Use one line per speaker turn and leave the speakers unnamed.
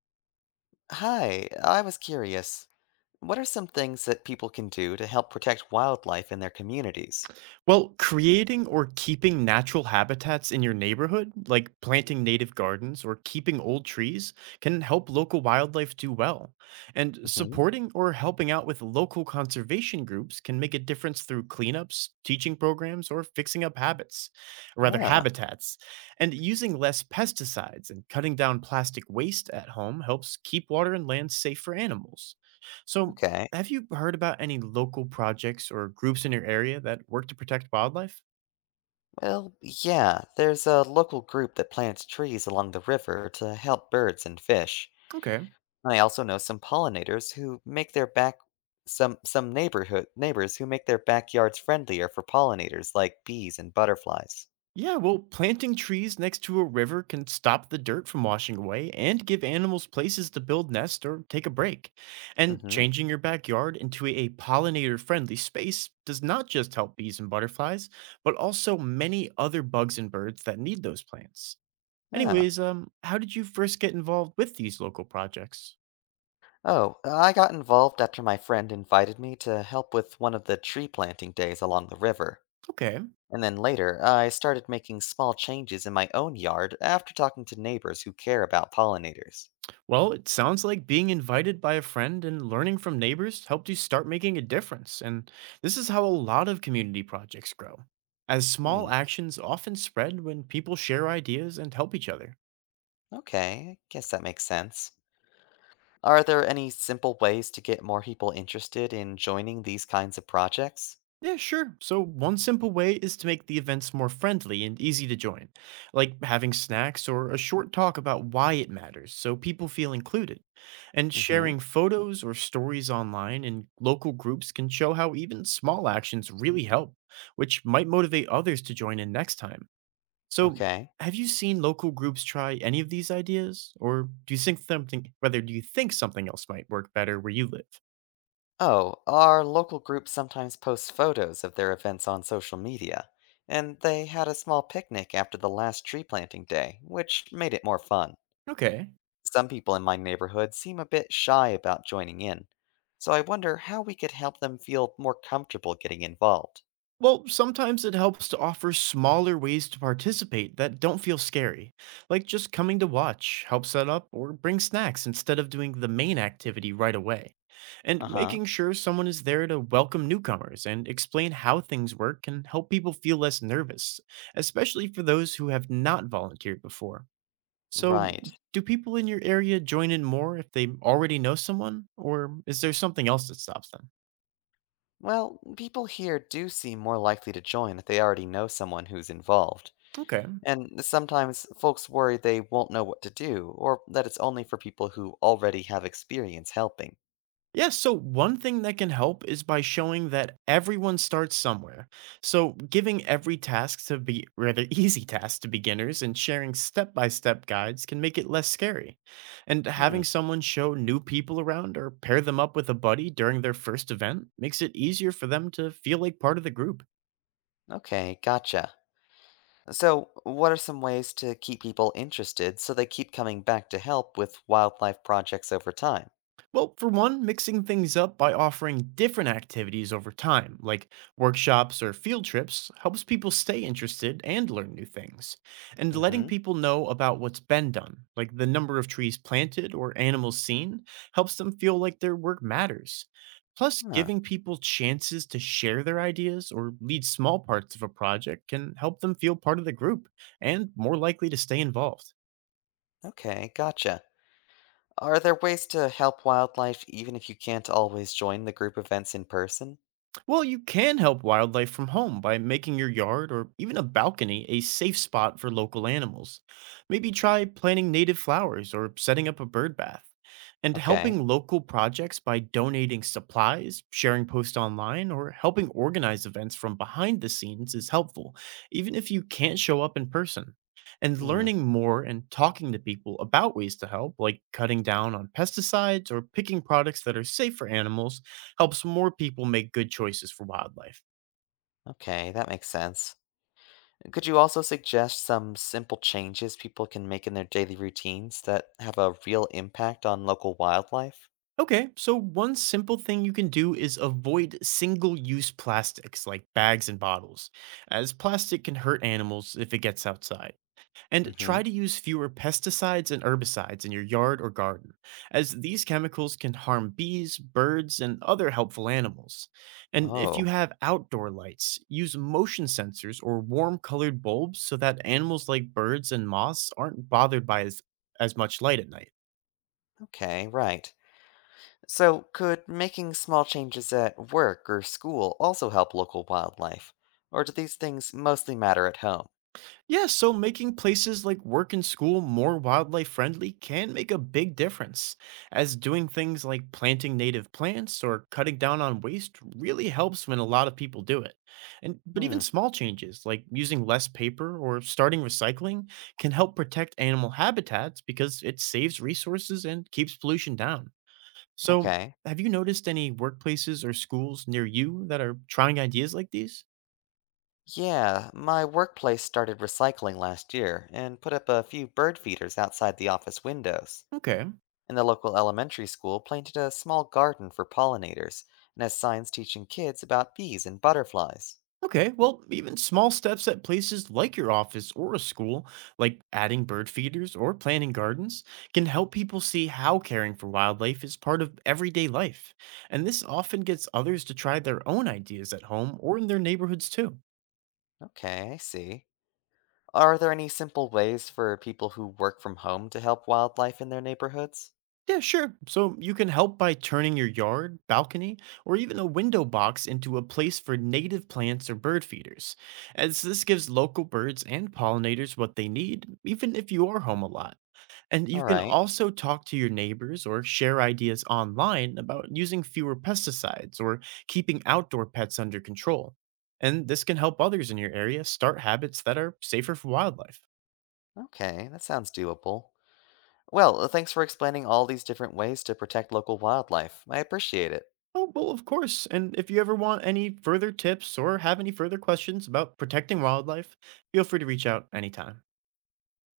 Hi, I was curious. What are some things that people can do to help protect wildlife in their communities?
Well, creating or keeping natural habitats in your neighborhood, like planting native gardens or keeping old trees, can help local wildlife do well. And
Hmm.
supporting or helping out with local conservation groups can make a difference through cleanups, teaching programs, or fixing up habits, or rather,
Ah,
habitats. And using less pesticides and cutting down plastic waste at home helps keep water and land safe for animals. So,
okay.
have you heard about any local projects or groups in your area that work to protect wildlife?
Well, yeah, there's a local group that plants trees along the river to help birds and fish.
Okay.
I also know some pollinators who make their back some neighborhood neighbors who make their backyards friendlier for pollinators like bees and butterflies.
Yeah, well, planting trees next to a river can stop the dirt from washing away and give animals places to build nests or take a break. And
Mm-hmm.
changing your backyard into a pollinator friendly space does not just help bees and butterflies, but also many other bugs and birds that need those plants.
Ah.
Anyways, how did you first get involved with these local projects?
Oh, I got involved after my friend invited me to help with one of the tree planting days along the river.
Okay.
And then later, I started making small changes in my own yard after talking to neighbors who care about pollinators.
Well, it sounds like being invited by a friend and learning from neighbors helped you start making a difference. And this is how a lot of community projects grow, as small
Hmm,
actions often spread when people share ideas and help each other.
okay, guess that makes sense. Are there any simple ways to get more people interested in joining these kinds of projects?
Yeah, sure. So, one simple way is to make the events more friendly and easy to join, like having snacks or a short talk about why it matters so people feel included. And
Mm hmm.
sharing photos or stories online in local groups can show how even small actions really help, which might motivate others to join in next time. So,
Okay.
have you seen local groups try any of these ideas or do you think something else might work better where you live?
Oh, our local group sometimes posts photos of their events on social media, and they had a small picnic after the last tree planting day, which made it more fun.
Okay.
Some people in my neighborhood seem a bit shy about joining in, so I wonder how we could help them feel more comfortable getting involved.
Well, sometimes it helps to offer smaller ways to participate that don't feel scary, like just coming to watch, help set up, or bring snacks instead of doing the main activity right away. And
Uh huh,
making sure someone is there to welcome newcomers and explain how things work can help people feel less nervous, especially for those who have not volunteered before. So,
right.
do people in your area join in more if they already know someone, or is there something else that stops them?
Well, people here do seem more likely to join if they already know someone who's involved.
Okay.
And sometimes folks worry they won't know what to do, or that it's only for people who already have experience helping.
Yeah, so one thing that can help is by showing that everyone starts somewhere. So giving every task to be rather easy tasks to beginners and sharing step-by-step guides can make it less scary. And
Hmm,
having someone show new people around or pair them up with a buddy during their first event makes it easier for them to feel like part of the group.
okay, gotcha. So, what are some ways to keep people interested so they keep coming back to help with wildlife projects over time?
Well, for one, mixing things up by offering different activities over time, like workshops or field trips, helps people stay interested and learn new things. And letting
Mm-hmm.
people know about what's been done, like the number of trees planted or animals seen, helps them feel like their work matters. Plus,
Huh,
giving people chances to share their ideas or lead small parts of a project can help them feel part of the group and more likely to stay involved.
okay, gotcha. Are there ways to help wildlife even if you can't always join the group events in person?
Well, you can help wildlife from home by making your yard or even a balcony a safe spot for local animals. Maybe try planting native flowers or setting up a bird bath. And
Okay.
helping local projects by donating supplies, sharing posts online, or helping organize events from behind the scenes is helpful, even if you can't show up in person. And
Hmm,
learning more and talking to people about ways to help, like cutting down on pesticides or picking products that are safe for animals, helps more people make good choices for wildlife.
okay, that makes sense. Could you also suggest some simple changes people can make in their daily routines that have a real impact on local wildlife?
Okay, so one simple thing you can do is avoid single use plastics like bags and bottles, as plastic can hurt animals if it gets outside. And
Mm-hmm.
try to use fewer pesticides and herbicides in your yard or garden, as these chemicals can harm bees, birds, and other helpful animals. And if you
Oh,
have outdoor lights, use motion sensors or warm colored bulbs so that animals like birds and moths aren't bothered by as much light at night.
okay, right. So, could making small changes at work or school also help local wildlife? Or do these things mostly matter at home?
Yeah, so making places like work and school more wildlife friendly can make a big difference, as doing things like planting native plants or cutting down on waste really helps when a lot of people do it. And but even
Hmm,
small changes like using less paper or starting recycling can help protect animal habitats because it saves resources and keeps pollution down. So,
okay.
have you noticed any workplaces or schools near you that are trying ideas like these?
Yeah, my workplace started recycling last year and put up a few bird feeders outside the office windows.
Okay.
And the local elementary school planted a small garden for pollinators and has signs teaching kids about bees and butterflies.
Okay, well, even small steps at places like your office or a school, like adding bird feeders or planting gardens, can help people see how caring for wildlife is part of everyday life. And this often gets others to try their own ideas at home or in their neighborhoods too.
Okay, I see. Are there any simple ways for people who work from home to help wildlife in their neighborhoods?
Yeah, sure. So you can help by turning your yard, balcony, or even a window box into a place for native plants or bird feeders, as this gives local birds and pollinators what they need, even if you are home a lot. And you
All
can
right.
also talk to your neighbors or share ideas online about using fewer pesticides or keeping outdoor pets under control. And this can help others in your area start habits that are safer for wildlife.
Okay, that sounds doable. Well, thanks for explaining all these different ways to protect local wildlife. I appreciate it.
Oh, well, of course. And if you ever want any further tips or have any further questions about protecting wildlife, feel free to reach out anytime.